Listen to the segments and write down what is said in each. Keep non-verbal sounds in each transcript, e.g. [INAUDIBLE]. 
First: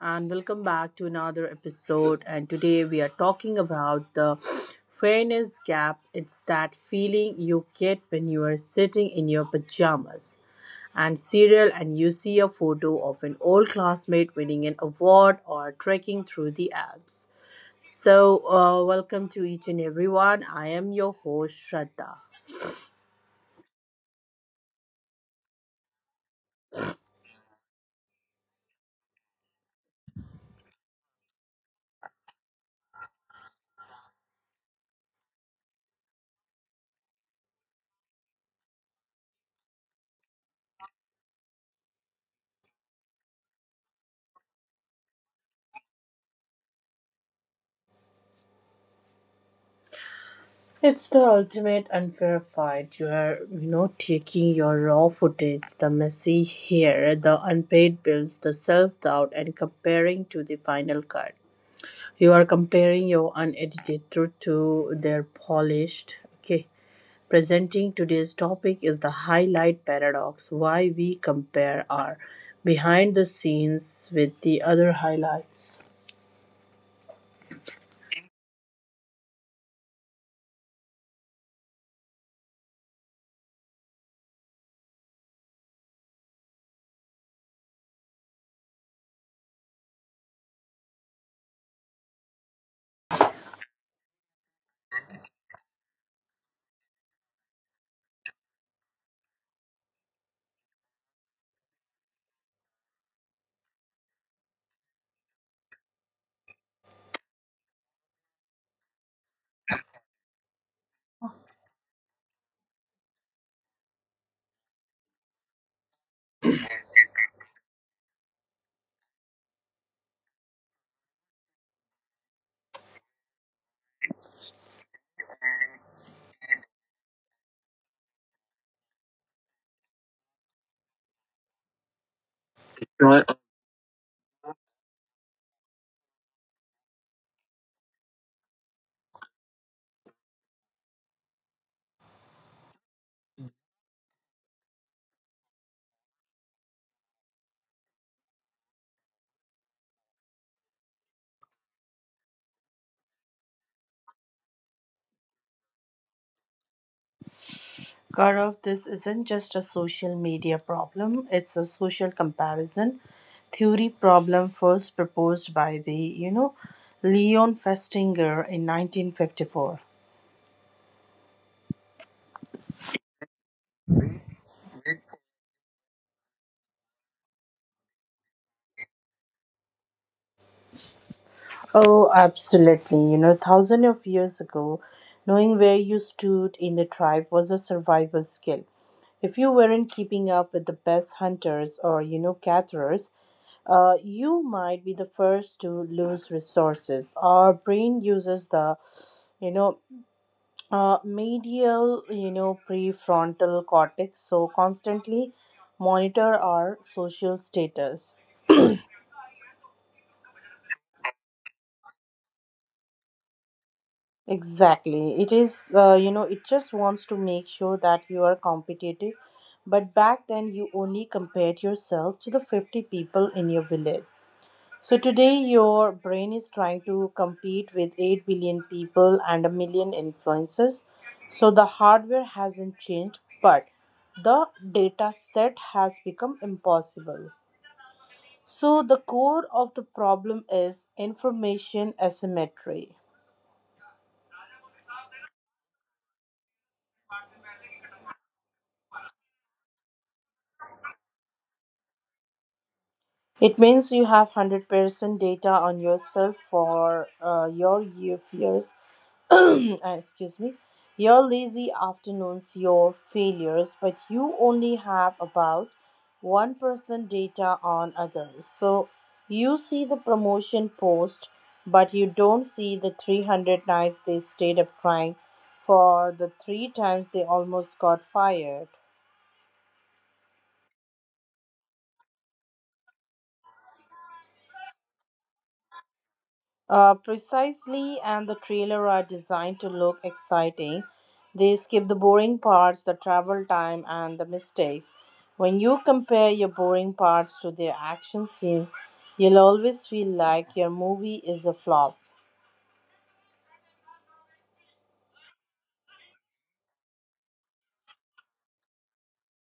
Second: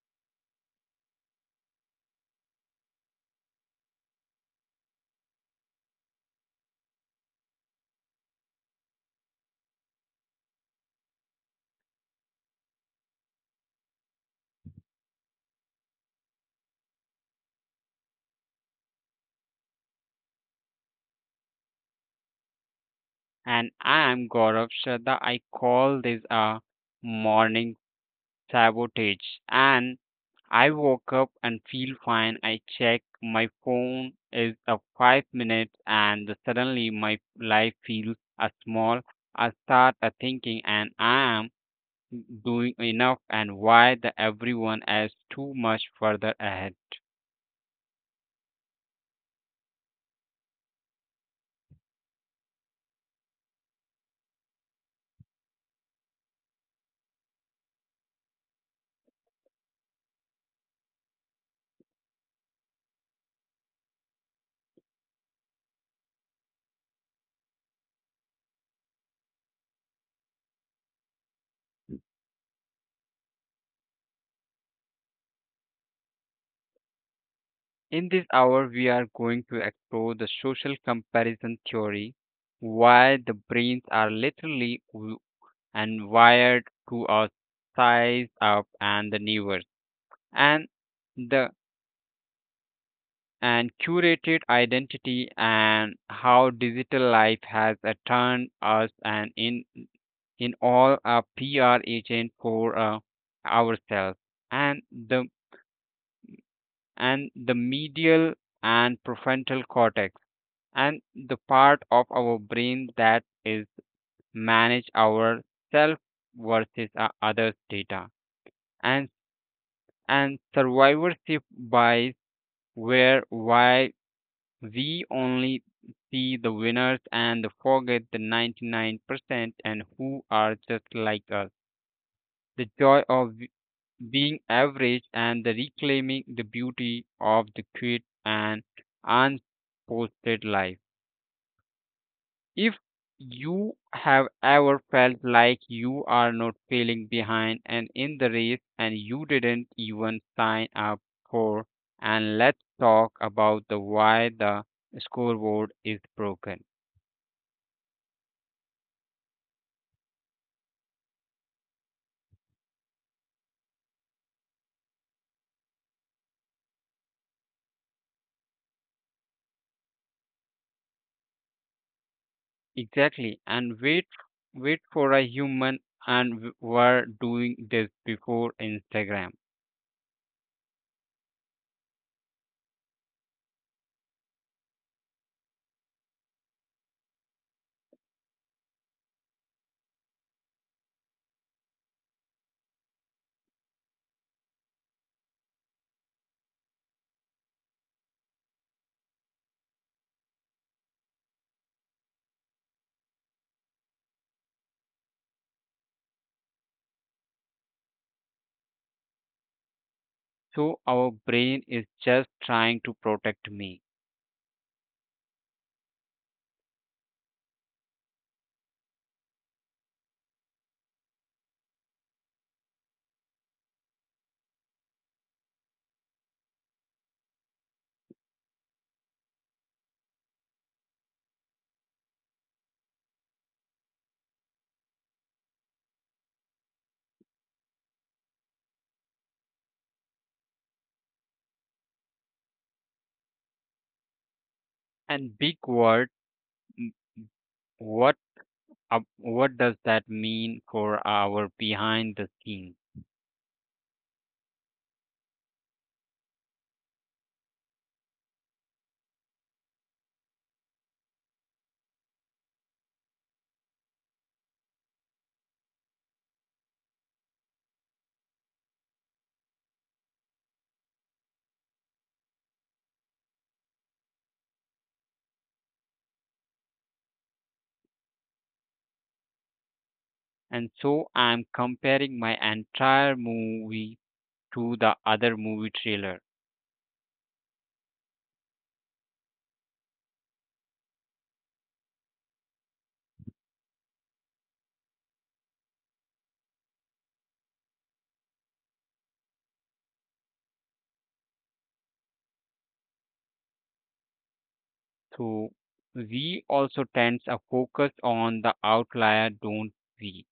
and welcome back to another episode, and today we are talking about the fairness gap. It's that feeling you get when you are sitting in your pajamas and cereal and you see a photo of an old classmate winning an award or trekking through the Alps. So welcome to each and everyone. I am your host Shraddha. And I'm Gaurav Shraddha. I call this a morning sabotage. And I woke up and feel fine. I check my phone is a 5 minutes and suddenly my life feels a small. I start a thinking and I am doing enough and why the everyone is too much further ahead. It's the ultimate unfair fight. You're, taking your raw footage, the messy hair, the unpaid bills, the self doubt, and comparing to the final cut. You are comparing your unedited truth to their polished. Okay. Presenting today's topic is the highlight paradox, why we compare our behind the scenes with the other highlights. In this hour, we are going to explore the social comparison theory, why the brains are literally w- and wired to our size up and the neighbors, and the and curated identity and how digital life has turned us and in all a PR agent for ourselves and the and the medial and prefrontal cortex and the part of our brain that is manage our self versus others data and and survivorship bias where why we only see the winners and forget the 99% and who are just like us the joy of being average and the reclaiming the beauty of the quit and unposted life. If you have ever felt like you are not feeling behind and in the race and you didn't even sign up for, and let's talk about the why the scoreboard is broken. Gaurav, this isn't just a social media problem, it's a social comparison theory problem first proposed by the, Leon Festinger in 1954. Exactly, and wait for a human, and were doing this before Instagram. Oh, absolutely. You know, thousands of years ago, knowing where you stood in the tribe was a survival skill. If you weren't keeping up with the best hunters or, gatherers, you might be the first to lose resources. Our brain uses the, you know, medial, prefrontal cortex, so constantly monitor our social status. So our brain is just trying to protect me. Exactly. It is, it just wants to make sure that you are competitive. But back then, you only compared yourself to the 50 people in your village. So today, your brain is trying to compete with 8 billion people and a million influencers. So the hardware hasn't changed, but the data set has become impossible. So the core of the problem is information asymmetry. And big word, m- what what does that mean for our behind the scenes? It means you have 100% data on yourself for your year fears, [CLEARS THROAT] excuse me, your lazy afternoons, your failures, but you only have about 1% data on others. So you see the promotion post, but you don't see the 300 nights they stayed up crying for the three times they almost got fired. And so I'm comparing my entire movie to the other movie trailer. Precisely, and the trailer are designed to look exciting. They skip the boring parts, the travel time, and the mistakes. When you compare your boring parts to their action scenes, you'll always feel like your movie is a flop. So we also tends a focus on the outlier, don't we?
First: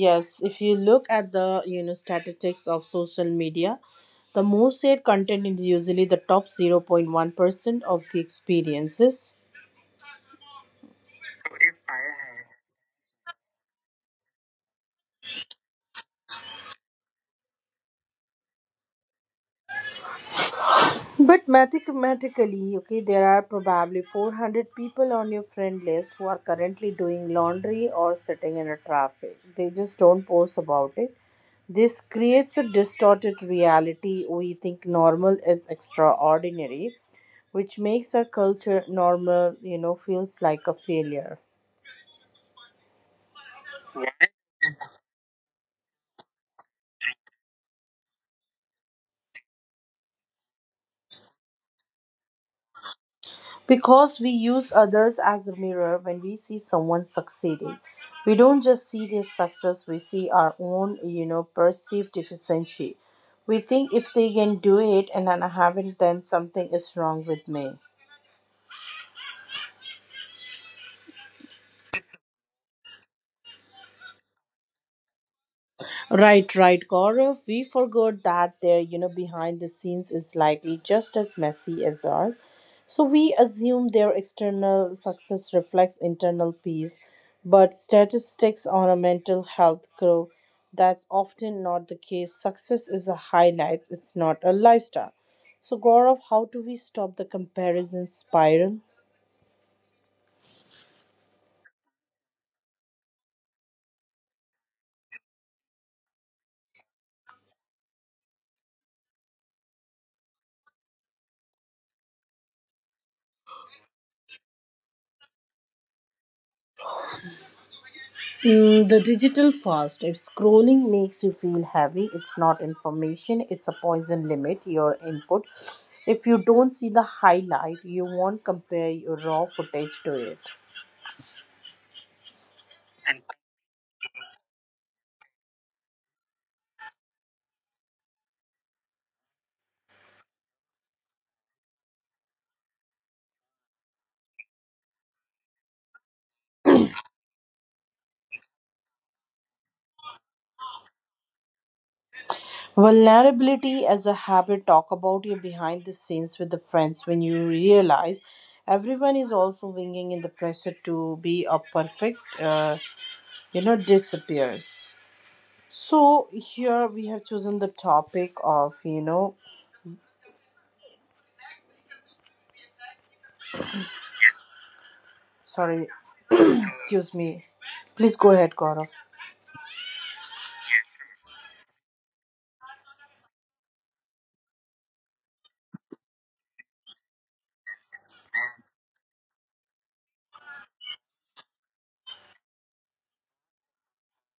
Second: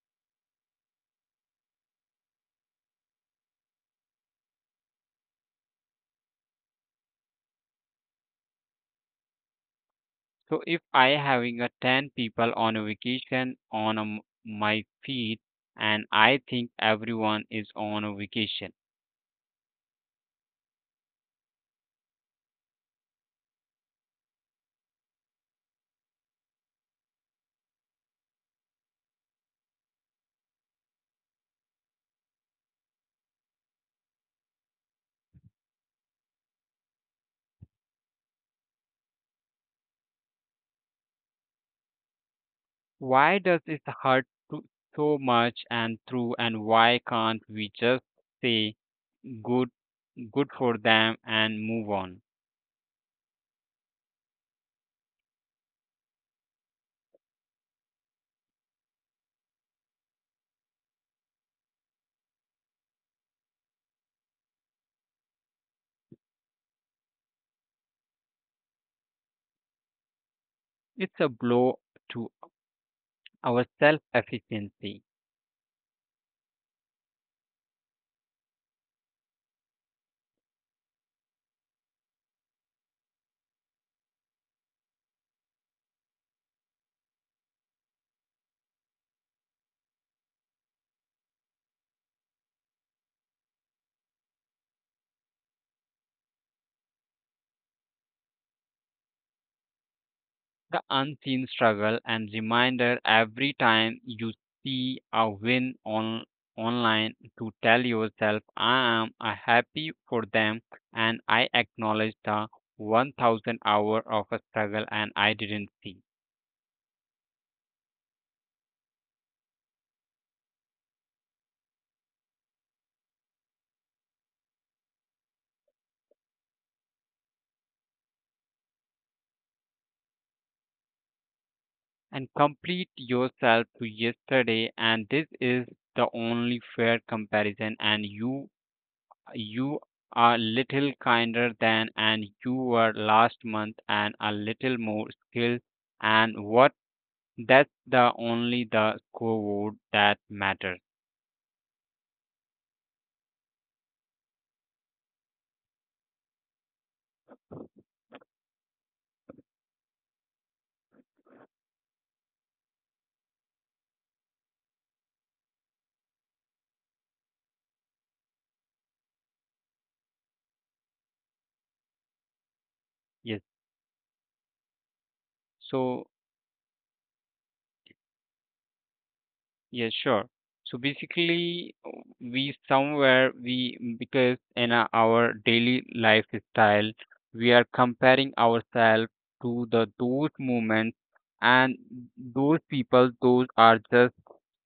Yes, if you look at the statistics of social media, the most shared content is usually the top 0.1% of the experiences. So if I having a 10 people on a vacation on a m my feed and I think everyone is on a vacation, But mathematically, okay, there are probably 400 people on your friend list who are currently doing laundry or sitting in a traffic. They just don't post about it. This creates a distorted reality. We think normal is extraordinary, which makes our culture normal, feels like a failure. why does it hurt to, so much and through and why can't we just say good good for them and move on. Because we use others as a mirror when we see someone succeeding. We don't just see their success, we see our own, perceived deficiency. We think if they can do it and I haven't, then something is wrong with me. It's a blow to our self efficiency, Right, Gaurav. We forgot that their, behind the scenes is likely just as messy as ours. So we assume their external success reflects internal peace, but statistics on a mental health grow. That's often not the case. Success is a highlight, it's not a lifestyle. So, Gaurav, how do we stop the comparison spiral? the unseen struggle and reminder every time you see a win on online to tell yourself I am a happy for them and I acknowledge the 1,000 hour of a struggle and I didn't see Mm, the digital fast. If scrolling makes you feel heavy, it's not information, it's a poison limit, your input. If you don't see the highlight, you won't compare your raw footage to it. and complete yourself to yesterday and this is the only fair comparison and you are little kinder than and you were last month and a little more skilled and what that's the only the scoreboard that matters. Vulnerability as a habit, talk about your behind the scenes with the friends when you realize everyone is also winging in the pressure to be a perfect, disappears. So here we have chosen the topic of, Yes, so sorry. Excuse me. Please go ahead, Gaurav. yeah, sure. So basically, we somewhere we because in our daily lifestyle, we are comparing ourselves to the those moments and those people, those are just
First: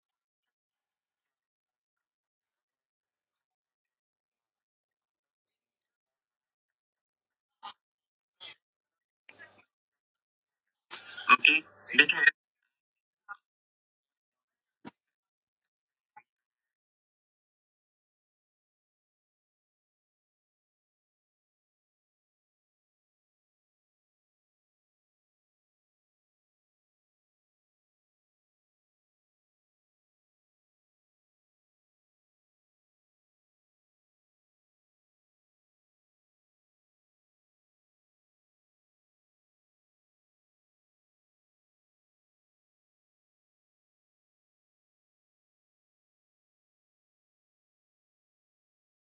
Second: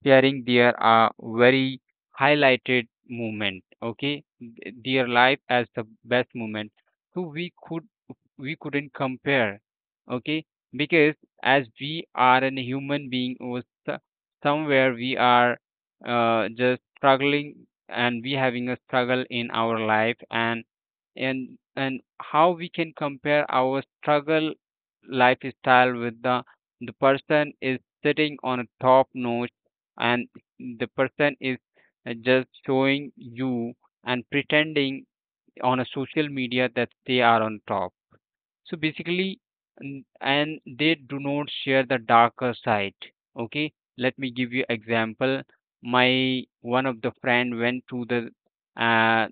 sharing their very highlighted moment. Okay, their life as the best moment. So we couldn't compare, okay, because as we are a human being or somewhere we are just struggling and we having a struggle in our life and and and how we can compare our struggle lifestyle with the person is sitting on a top notch and the person is just showing you and pretending on a social media that they are on top. So basically, and they do not share the darker side. Okay, let me give you example. My one of the friend went to the uh,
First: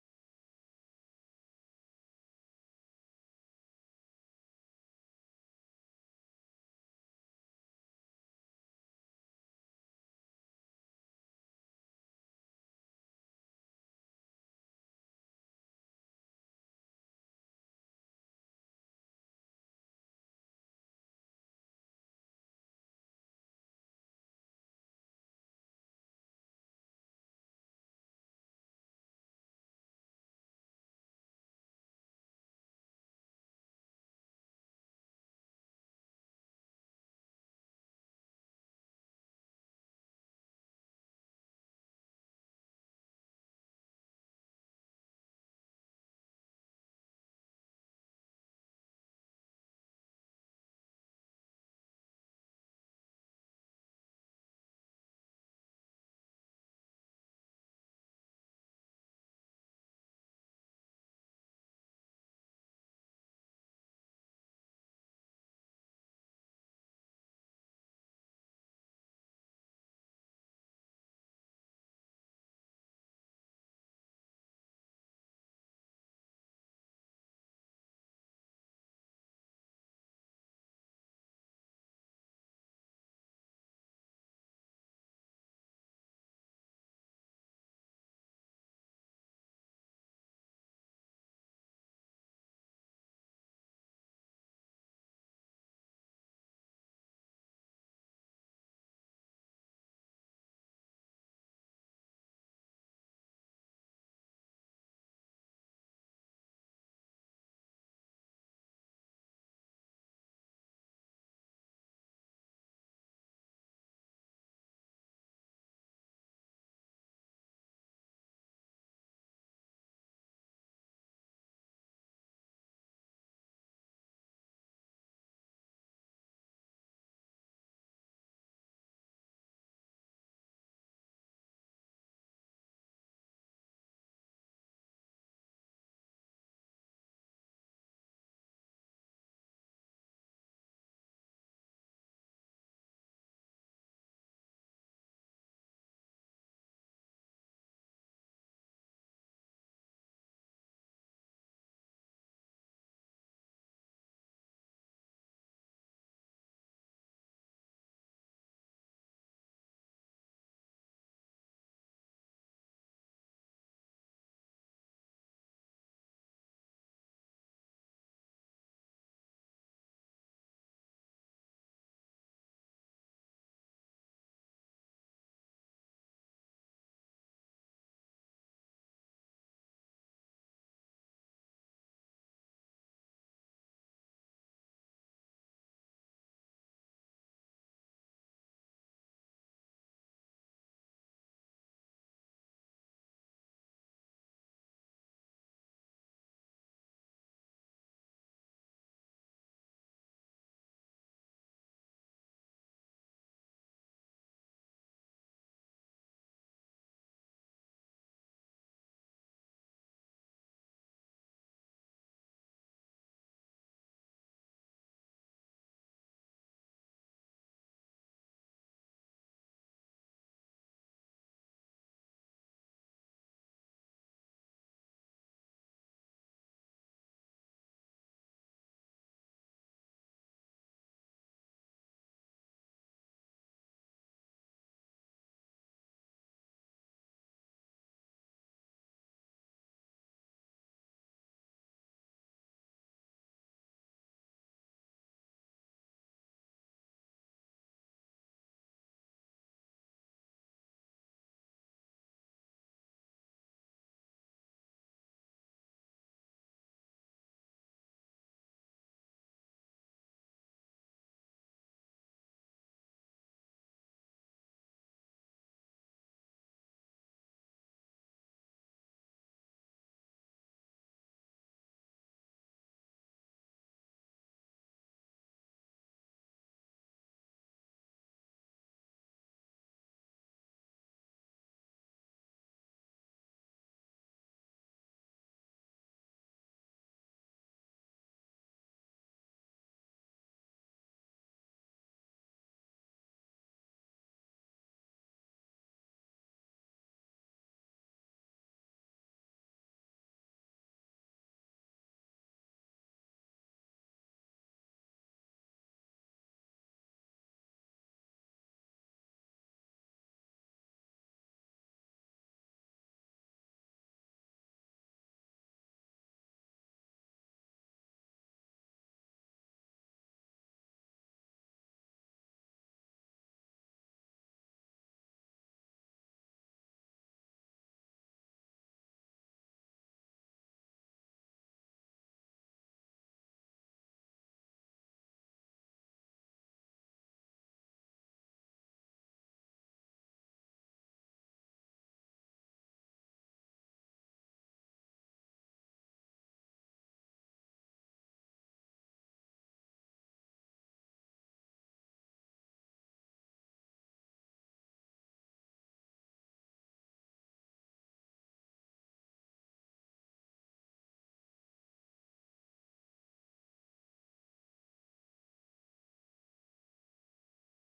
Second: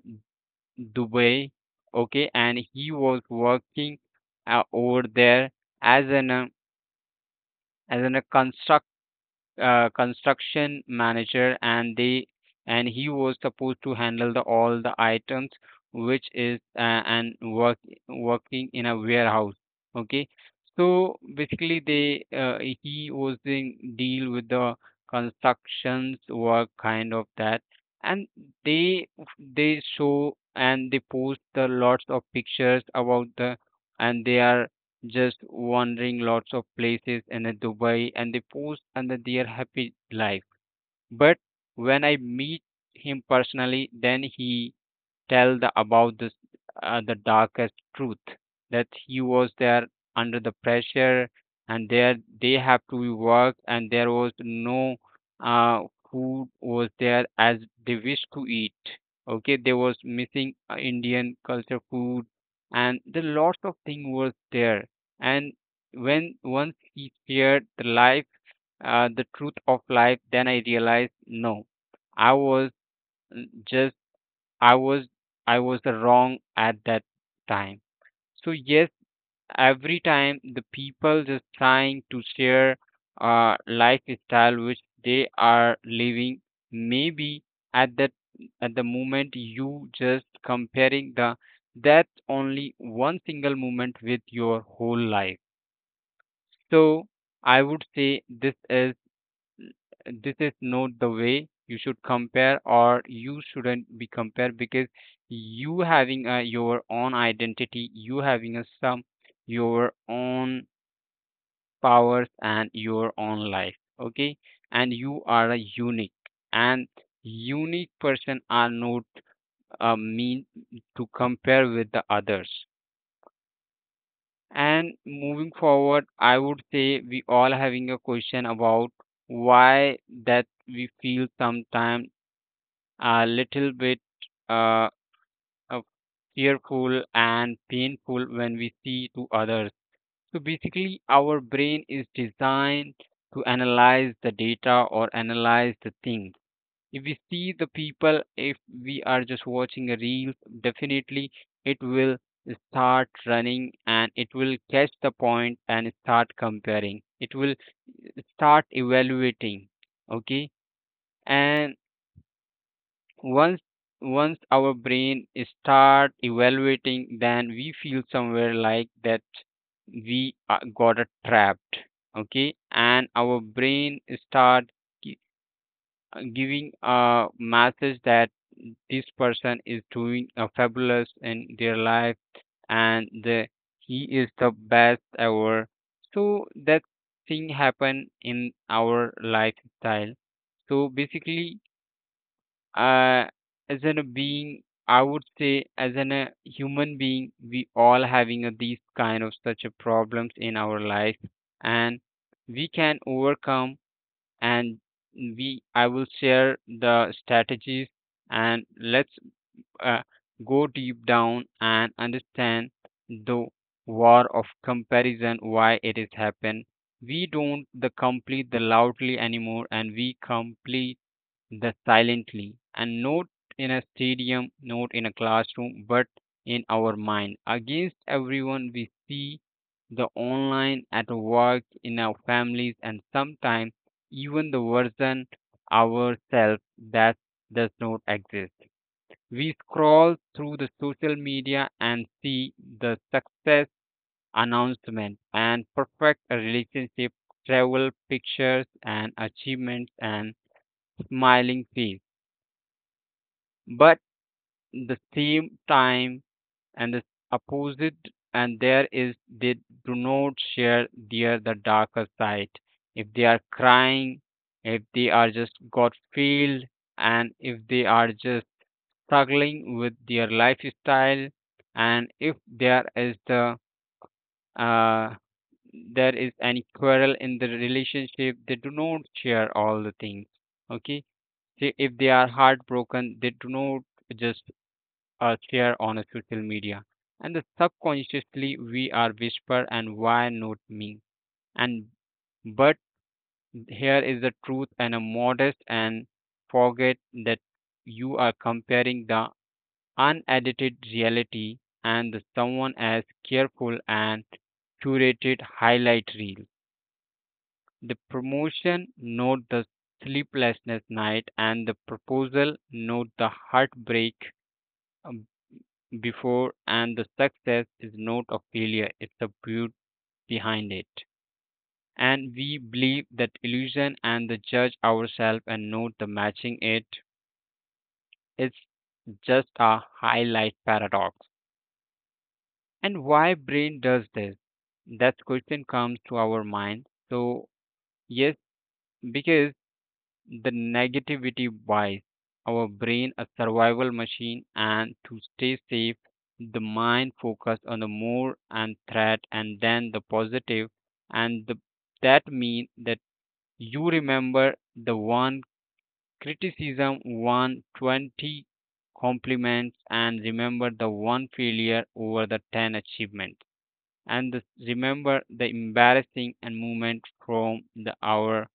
Dubai. Okay, and he was working over there as an uh, as an a construction construction manager and they and he was supposed to handle the, all the items which is and work working in a warehouse, okay. So basically they he was doing deal with the constructions work kind of that and they they show and they post the lots of pictures about the and they are just wandering lots of places in a Dubai and they post and that their happy life. But when I meet him personally, then he tell the about this the darkest truth that he was there under the pressure and there they have to work, and there was no uh, food was there as they wish to eat, okay. There was missing indian culture food and the lots of thing was there, and when once he feared the life, the truth of life, then I realized no, I was mm, just I was I was wrong at that time. So yes, every time the people just trying to share lifestyle which they are living, maybe at that at the moment you just comparing the that only one single moment with your whole life. So I would say this is not the way you should compare or you shouldn't be compared because you having a, your own identity, you having a some your own powers and your own life, okay, and you are a unique and unique person are not mean to compare with the others. And moving forward I would say we all having a question about why that we feel sometimes a little bit uh, uh, fearful and painful when we see to others. So basically, our brain is designed to analyze the data or analyze the things. If we see the people, if we are just watching a reel, definitely it will start running and it will catch the point and start comparing. It will start evaluating. Okay, and once once our brain start evaluating, then we feel somewhere like that we are- got a trapped, okay, and our brain start gi- giving a message that this person is doing a fabulous in their life and he is the best ever so that thing happen in our lifestyle. So basically, uh, as in a being, as in a human being, we all having a, these kind of such a problems in our life, and we can overcome. And I will share the strategies, and let's uh, go deep down and understand the war of comparison, why it is happen. We don't the complete the loudly anymore, and we complete the silently and not in a stadium, not in a classroom, but in our mind. Against everyone we see the online, at work, in our families, and sometimes even the version ourselves that does not exist. We scroll through the social media and see the success announcement and perfect relationship, travel pictures and achievements and smiling face. But the same time and the opposite and there is they do not share their the darker side if they are crying, if they are just got failed, and if they are just struggling with their lifestyle, and if there is the uh, there is any quarrel in the relationship they do not share all the things, okay. See, if they are heartbroken they do not just share on a social media. And the subconsciously we are whisper and why not me? And but here is the truth and a modest and forget that you are comparing the unedited reality and the someone as careful and curated highlight reel. The promotion, not the sleeplessness night, and the proposal, not the heartbreak before, and the success is not a failure, it's the beauty behind it, and we believe that illusion and the judge ourselves and not the matching it. It's just a highlight paradox, and why brain does this, that question comes to our mind. So yes, because the negativity bias. Our brain a survival machine, and to stay safe, the mind focus on the more and threat and then the positive and that means that you remember the one criticism, 120 compliments, and remember the one failure over the 10 achievements and the- remember the embarrassing and moment from the hour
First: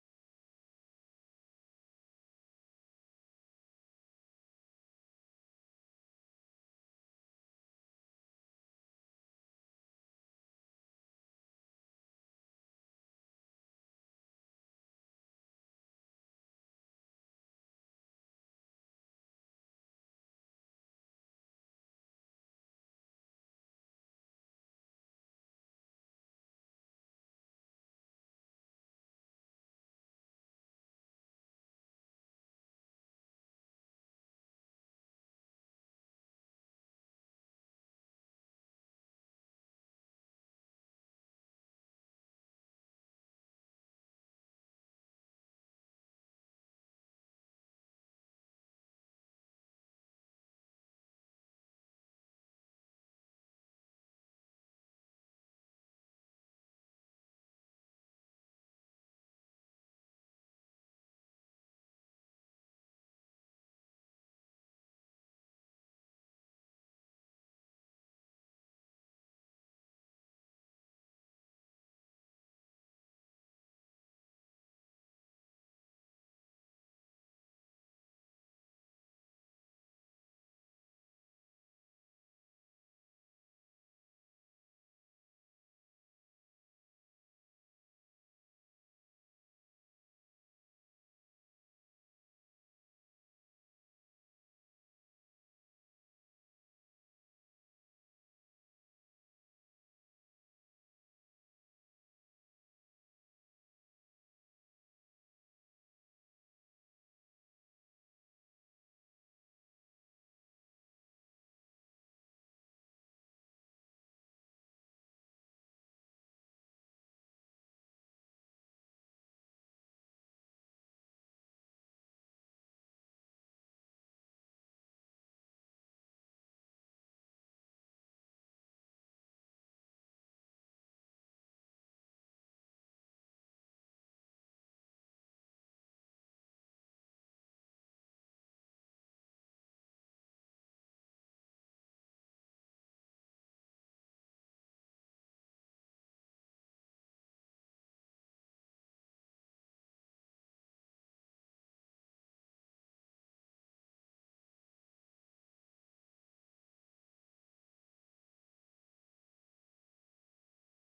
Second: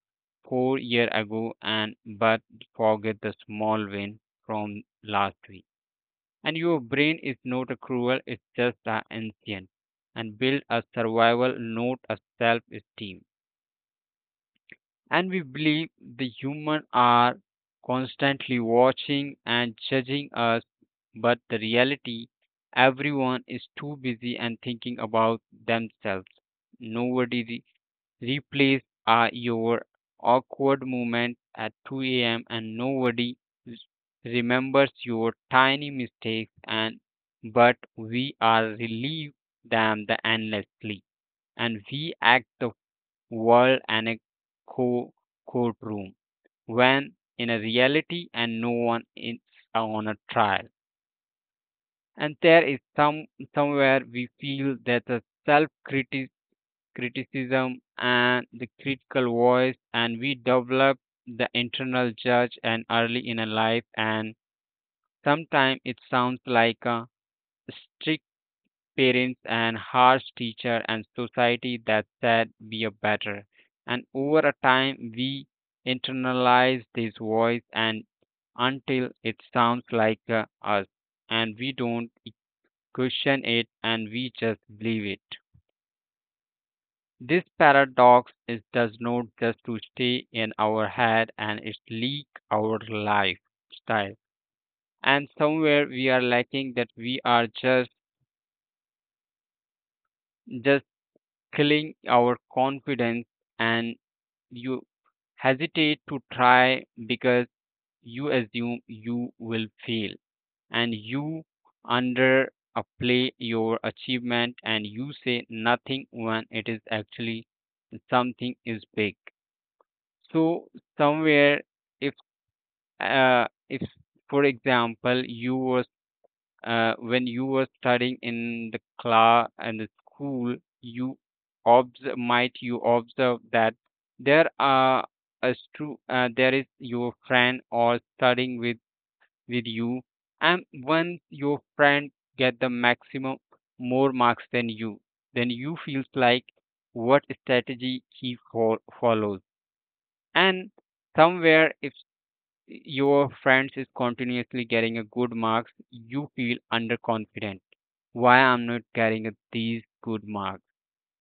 4 years ago, and but forget the small win from last week. And your brain is not a cruel, it's just a ancient and build a survival, not a self esteem. And we believe the human are constantly watching and judging us, but the reality everyone is too busy and thinking about themselves. Nobody replays your awkward moment at 2 a.m. and nobody r- remembers your tiny mistakes, and but we are relieved them the endlessly and we act the world and a co- courtroom when in a reality and no one is on a trial. And there is somewhere we feel that the self criticism and the critical voice and we develop the internal judge and early in a life, and sometimes it sounds like a parents and harsh teacher and society that said we are better. And over a time, we internalize this voice and until it sounds like us, and we don't question it and we just believe it. This paradox is does not just to stay in our head and it leak our lifestyle. And somewhere we are lacking, that we are just killing our confidence, and you hesitate to try because you assume you will fail, and you underplay your achievement and you say nothing when it is actually something is big. So somewhere if if for example you were when you were studying in the class and the school, you observe, might you observe that there are there is your friend or studying with you, and once your friend get the maximum more marks than you, then you feels like what strategy he follows, and somewhere if your friends is continuously getting a good marks, you feel underconfident. Why I'm not getting these good marks?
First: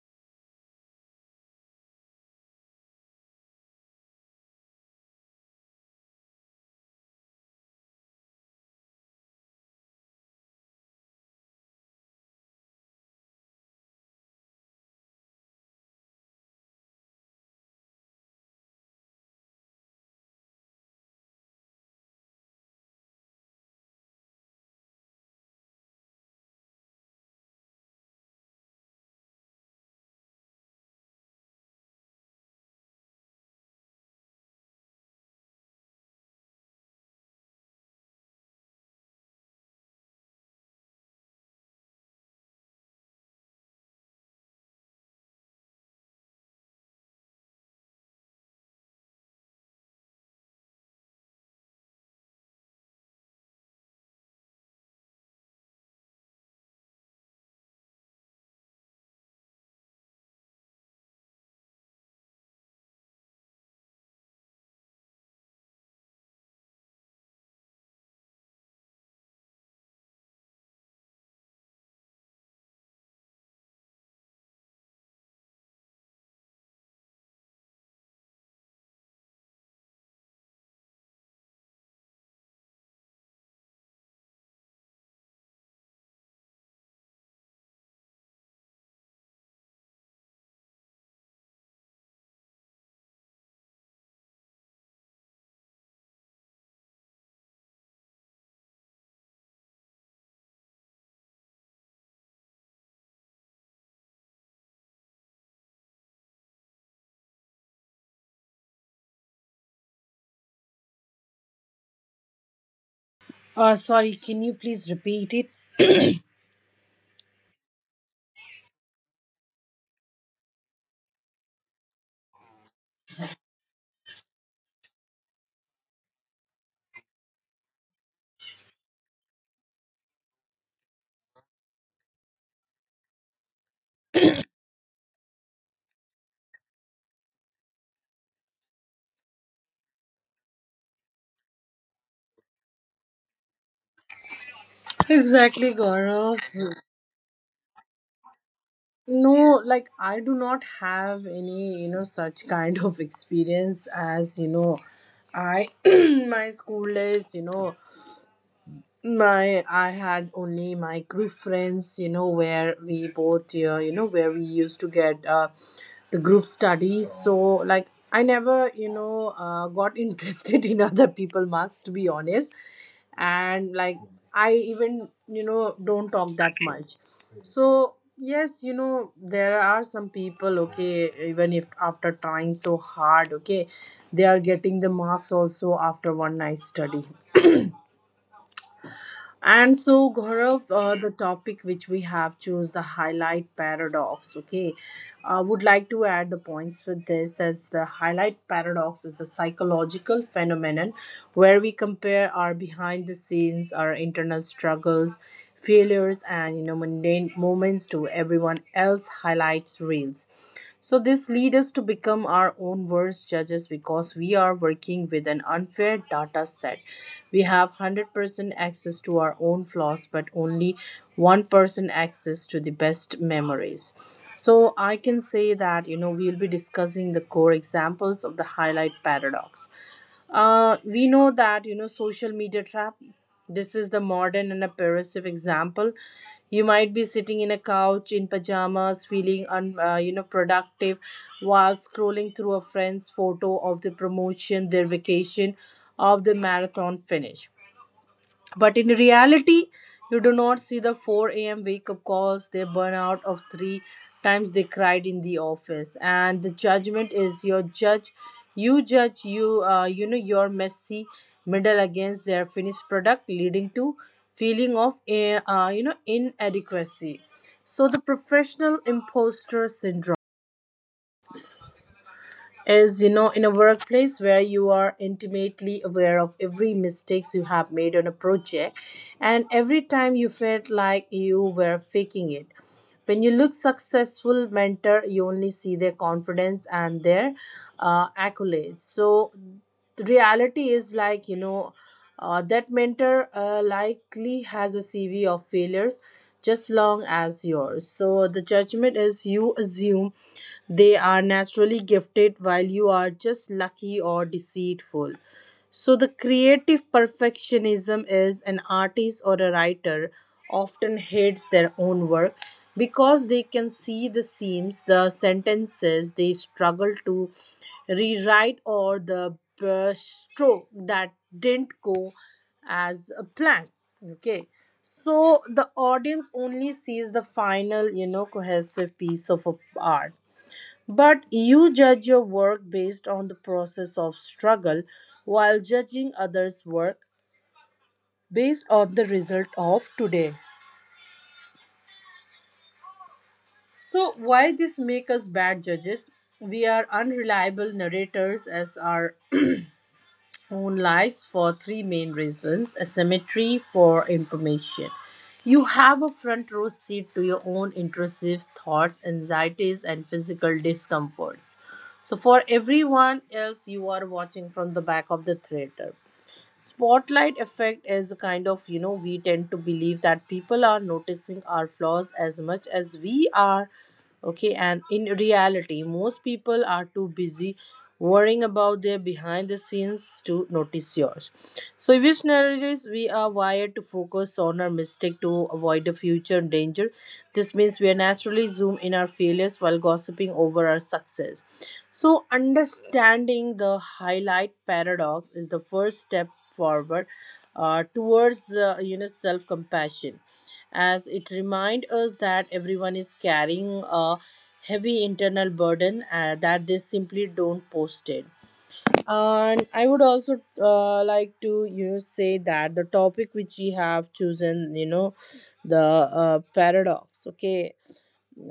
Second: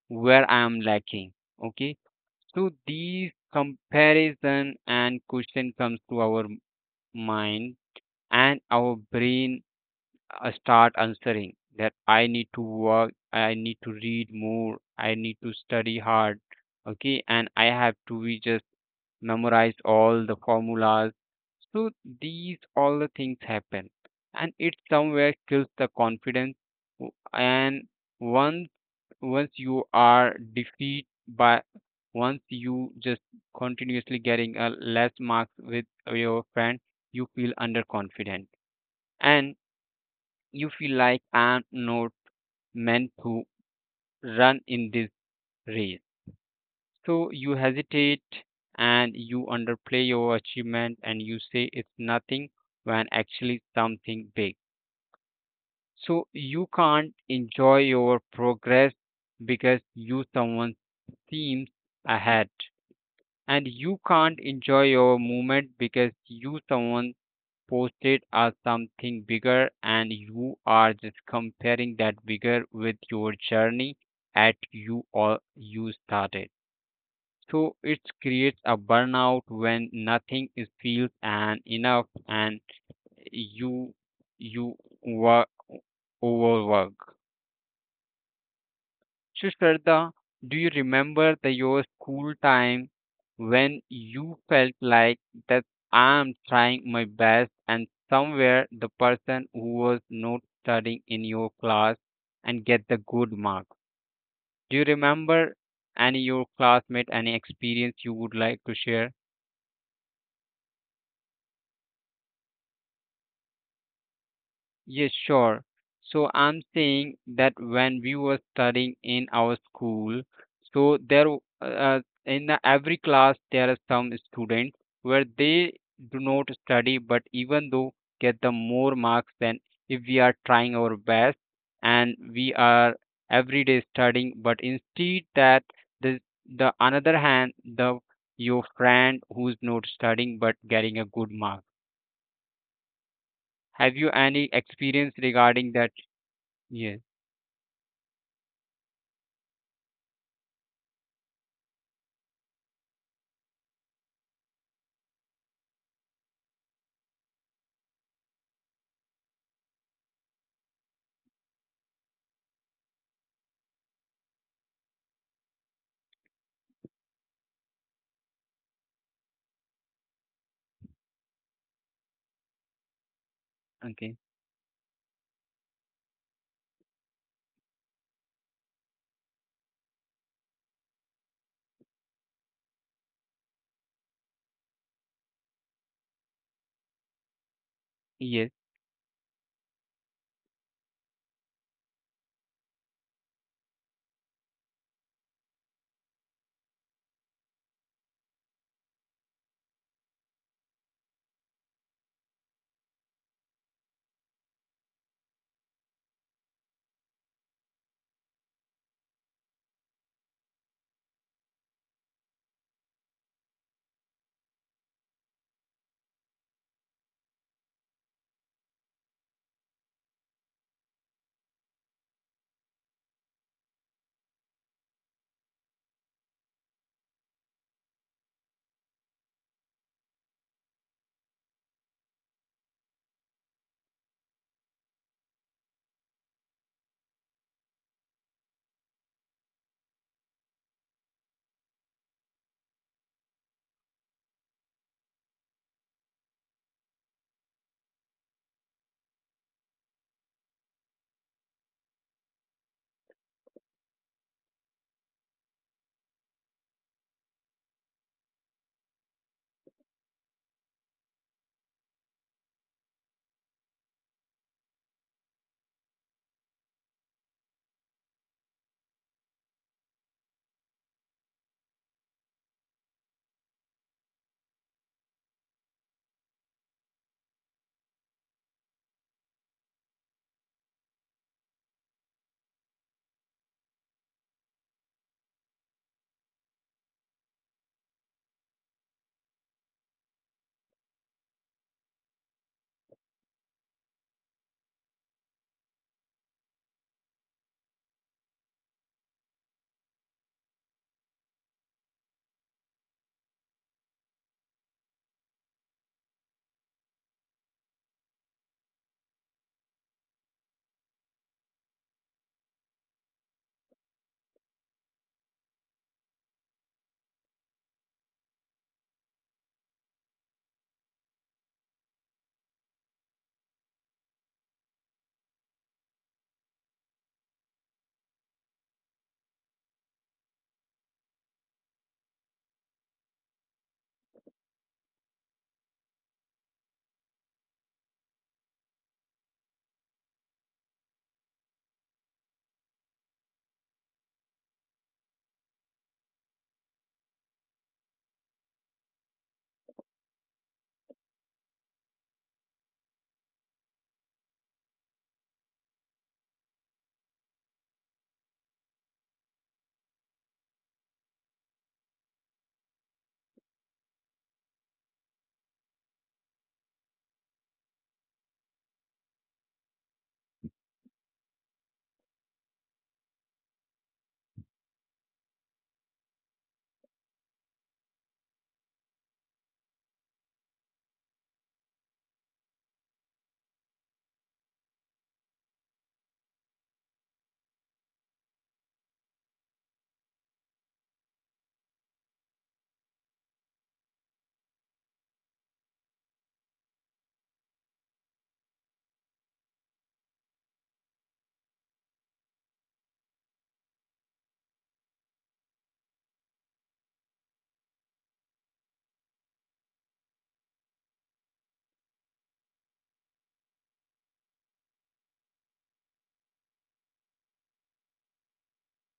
Where I'm lacking? Okay, so these comparison and question comes to our mind, and our brain start answering that I need to work, I need to read more, I need to study hard, okay, and I have to be just memorize all the formulas. So these all the things happen, and it somewhere kills the confidence. And once once you are defeat by, once you just continuously getting a less marks with your friend, you feel underconfident, and you feel like I'm not meant to run in this race. So you hesitate and you underplay your achievement and you say it's nothing when actually something big. So you can't enjoy your progress because you someone seems ahead, and you can't enjoy your movement because you someone posted as something bigger, and you are just comparing that bigger with your journey at you or you started. So it creates a burnout when nothing is feels and enough, and you you work, overwork. So, Shraddha, do you remember the your school time when you felt like that I'm trying my best and somewhere the person who was not studying in your class and get the good marks? Do you remember any your classmate, any experience you would like to share? Sorry, can you Yes, please repeat sure. it? So I'm saying that when we were studying in our school, so there in the every class there are some students where they do not study, but even though get the more marks than if we are trying our best and we are every day studying, but instead that the the another hand, the your friend who's not studying but getting a good mark. Have you any experience regarding that? Exactly, Gaurav. Yes. No, like I do not have any, such kind of experience as, I, [CLEARS THROAT] my school days, you know. My, I had only my group friends, where we both, where we used to get the group studies. So, like, I never, got [LAUGHS] interested in other people marks, to be honest. Okay. And, like, I even, don't talk that much. So, yes, you know, there are some people, okay, even if after trying so hard, okay, they are getting the marks also after one night study. Yes. And so, Gaurav, the topic which we have chose the highlight paradox. Okay, I would like to add the points with this as the highlight paradox is the psychological phenomenon where we compare our behind the scenes, our internal struggles failures and mundane moments to everyone else highlights reels. So this leads us to become our own worst judges because we are working with an unfair data set. We have 100% access to our own flaws but only 1% access to the best memories. So I can say that we'll be discussing the core examples of the highlight paradox. We know that social media trap. This is the modern and a pervasive example. You might be sitting in a couch in pajamas, feeling productive, while scrolling through a friend's photo of the promotion, their vacation, of the marathon finish. But in reality, you do not see the 4 a.m. wake up calls, they burn out of three times they cried in the office. And the judgment is your judge. You judge your messy middle against their finished product, leading to feeling of, inadequacy. So the professional imposter syndrome is in a workplace where you are intimately aware of every mistakes you have made on a project, and every time you felt like you were faking it when you look successful mentor you only see their confidence and their accolades. So the reality is like that mentor likely has a CV of failures just long as yours. So the judgment is you assume they are naturally gifted while you are just lucky or deceitful. So, the creative perfectionism is an artist or a writer often hates their own work because they can see the seams, the sentences they struggle to rewrite, or the stroke that didn't go as a plan. Okay, so the audience only sees the final, cohesive piece of a art, but you judge your work based on the process of struggle while judging others' work based on the result of today. So why this make us bad judges? We are unreliable narrators as our Moon lies for three main reasons asymmetry for information. You have a front row seat to your own intrusive thoughts, anxieties, and physical discomforts. So, for everyone else, you are watching from the back of the theater spotlight effect is a kind of we tend to believe that people are noticing our flaws as much as we are. Okay, and in reality most people are too busy worrying about their behind the scenes to notice yours. So in which narratives we are wired to focus on our mistake to avoid the future danger. This means we are naturally zoom in our failures while gossiping over our success. So understanding the highlight paradox is the first step forward towards self compassion as it reminds us that everyone is carrying a heavy internal burden that they simply don't post it. And I would also like to say that the topic which we have chosen you know the paradox, okay,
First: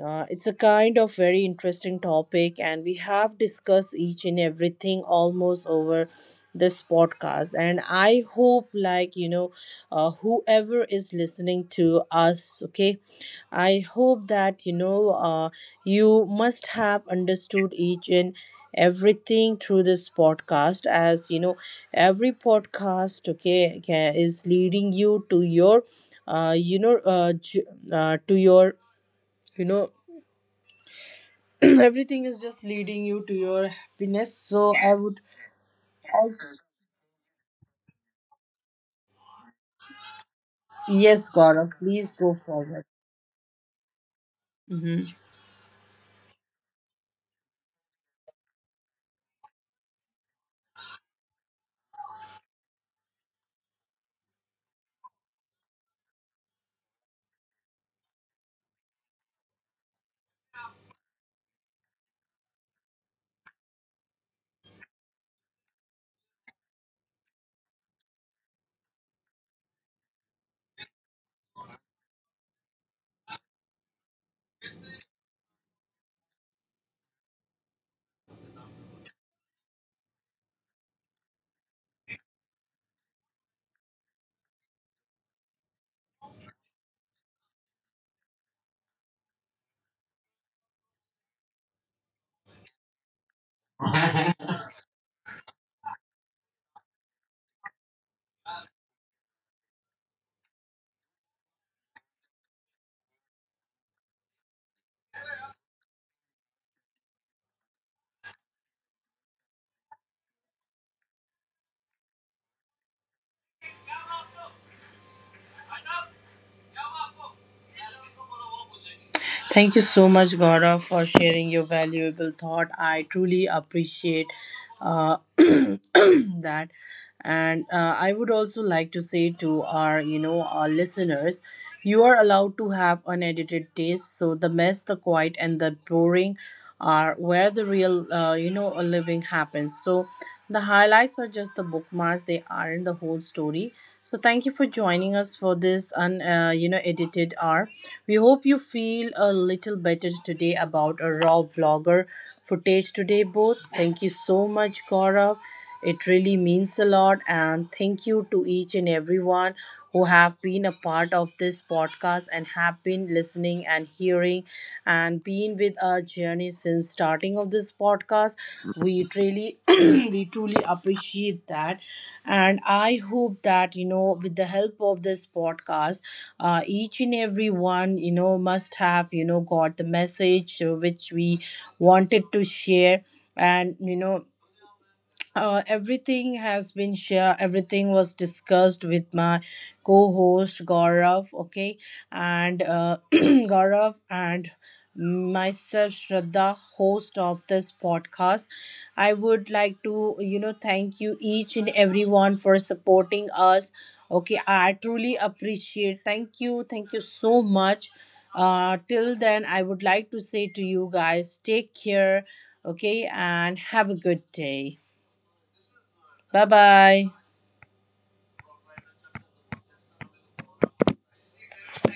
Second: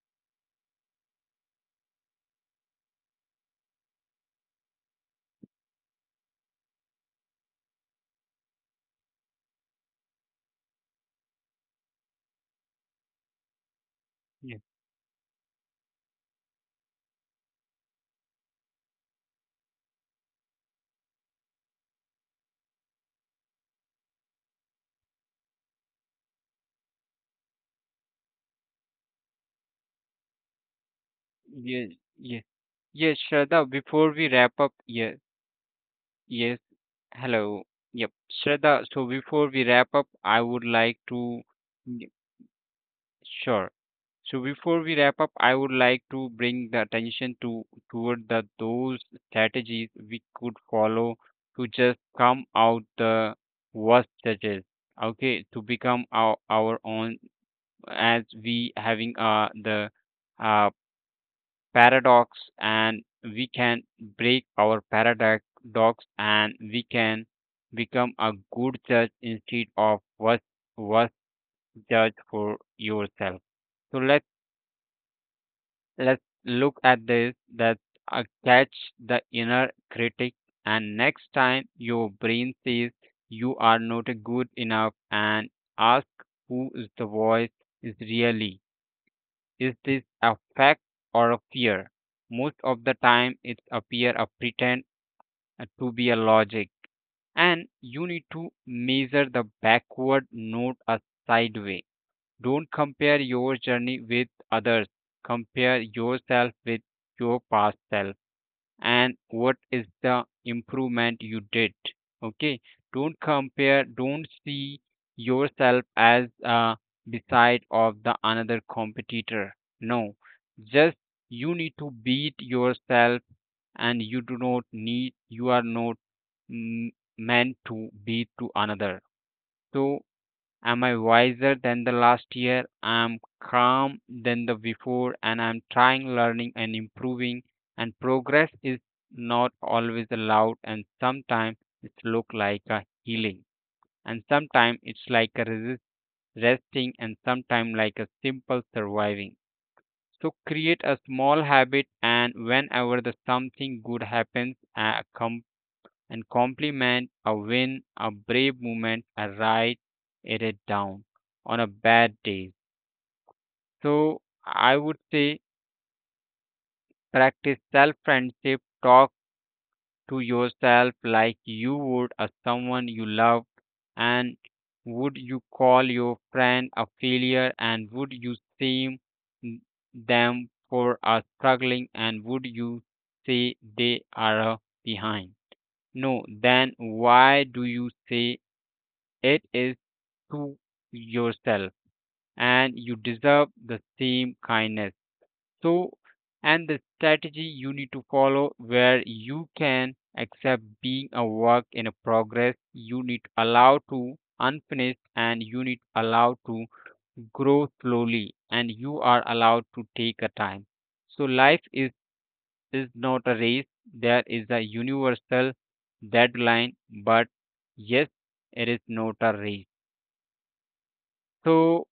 it's a kind of very interesting topic, and we have discussed each and everything almost over this podcast. And I hope, like, whoever is listening to us, okay, I hope Yes. that, you must have understood each and everything through this podcast as every podcast okay is leading you to your uh you know uh, j- to your you know [CLEARS THROAT] Yes. everything is Yes. just leading Yes, you to Shraddha, your before we happiness. wrap So up, I yes, would also, yes, hello. Yep, Shraddha, so before we wrap up, I would like yes to, Gaurav y- please go forward. sure. So before we Mhm. wrap up, I would like to bring the attention to toward the those strategies we could follow to just come out the worst judges. Okay, to become our own, as we having the uh paradox, and we can break our paradox, and we can become a good judge instead of worst judge for yourself. So let's look at this, that catch the inner critic, and next time your brain says you are not good enough, and ask, who is the voice, is really, is this a fact or a fear? Most of the time, it's a fear of pretend to be a logic, and you need to measure the backward, not a sideway. Don't compare your journey with others. Compare yourself with your past self and what is the improvement you did. Okay, don't compare, don't see yourself as beside of the another competitor. Thank you No, so much, Gaurav, just for sharing you your need to valuable beat thought. I yourself, truly and you appreciate do not need, uh, [CLEARS THROAT] you are not, that. mm, meant And to I would beat to also like another. to say to our, So, our am I listeners, wiser than the you are last allowed year? to have I'm unedited calm taste. So than the the mess, the before, quiet, and and I'm the trying, boring learning, and are improving. where the And real, progress is living not happens. So always loud, the and highlights are just sometimes the it bookmarks; look they like a aren't the whole healing, story. So and thank you for sometimes it's joining like us a for this un you know resting, and edited hour. sometimes like a We hope you simple feel a surviving. little better So today create about a a raw small habit, vlogger and footage whenever the today both. something Thank good you so happens, much, Gaurav. come It and really means a compliment lot a and win, thank a you to brave each and moment, a everyone right who have been it a down part of this on a bad podcast and day. have been listening and So hearing I would and say, been with our journey since starting of practice this self podcast. friendship, We talk really [CLEARS THROAT] to we truly yourself like appreciate you that, would a and someone I you hope love, that with and the help of would this you call podcast your friend a each and failure, and everyone would you must shame have got the them message for which a we struggling, wanted and to would you share. say And they are a behind? No, everything has then been shared, why do everything you was say discussed with my it is to co-host Gaurav, yourself? okay, and And you deserve [CLEARS THROAT] the Gaurav same and kindness. myself So, Shraddha, and the host of strategy this you need to podcast. follow where I would you like can to accept thank being you a each work and in a everyone for progress, you need supporting to us. allow to Okay, I unfinished, truly and you need appreciate, to thank allow you, to thank you so grow much. slowly, and you Till are then I allowed would to like take to a say to time. you So guys life take care, is okay, not a and race. have a good There is a day. universal Bye deadline, bye. but yes, it is not a race. So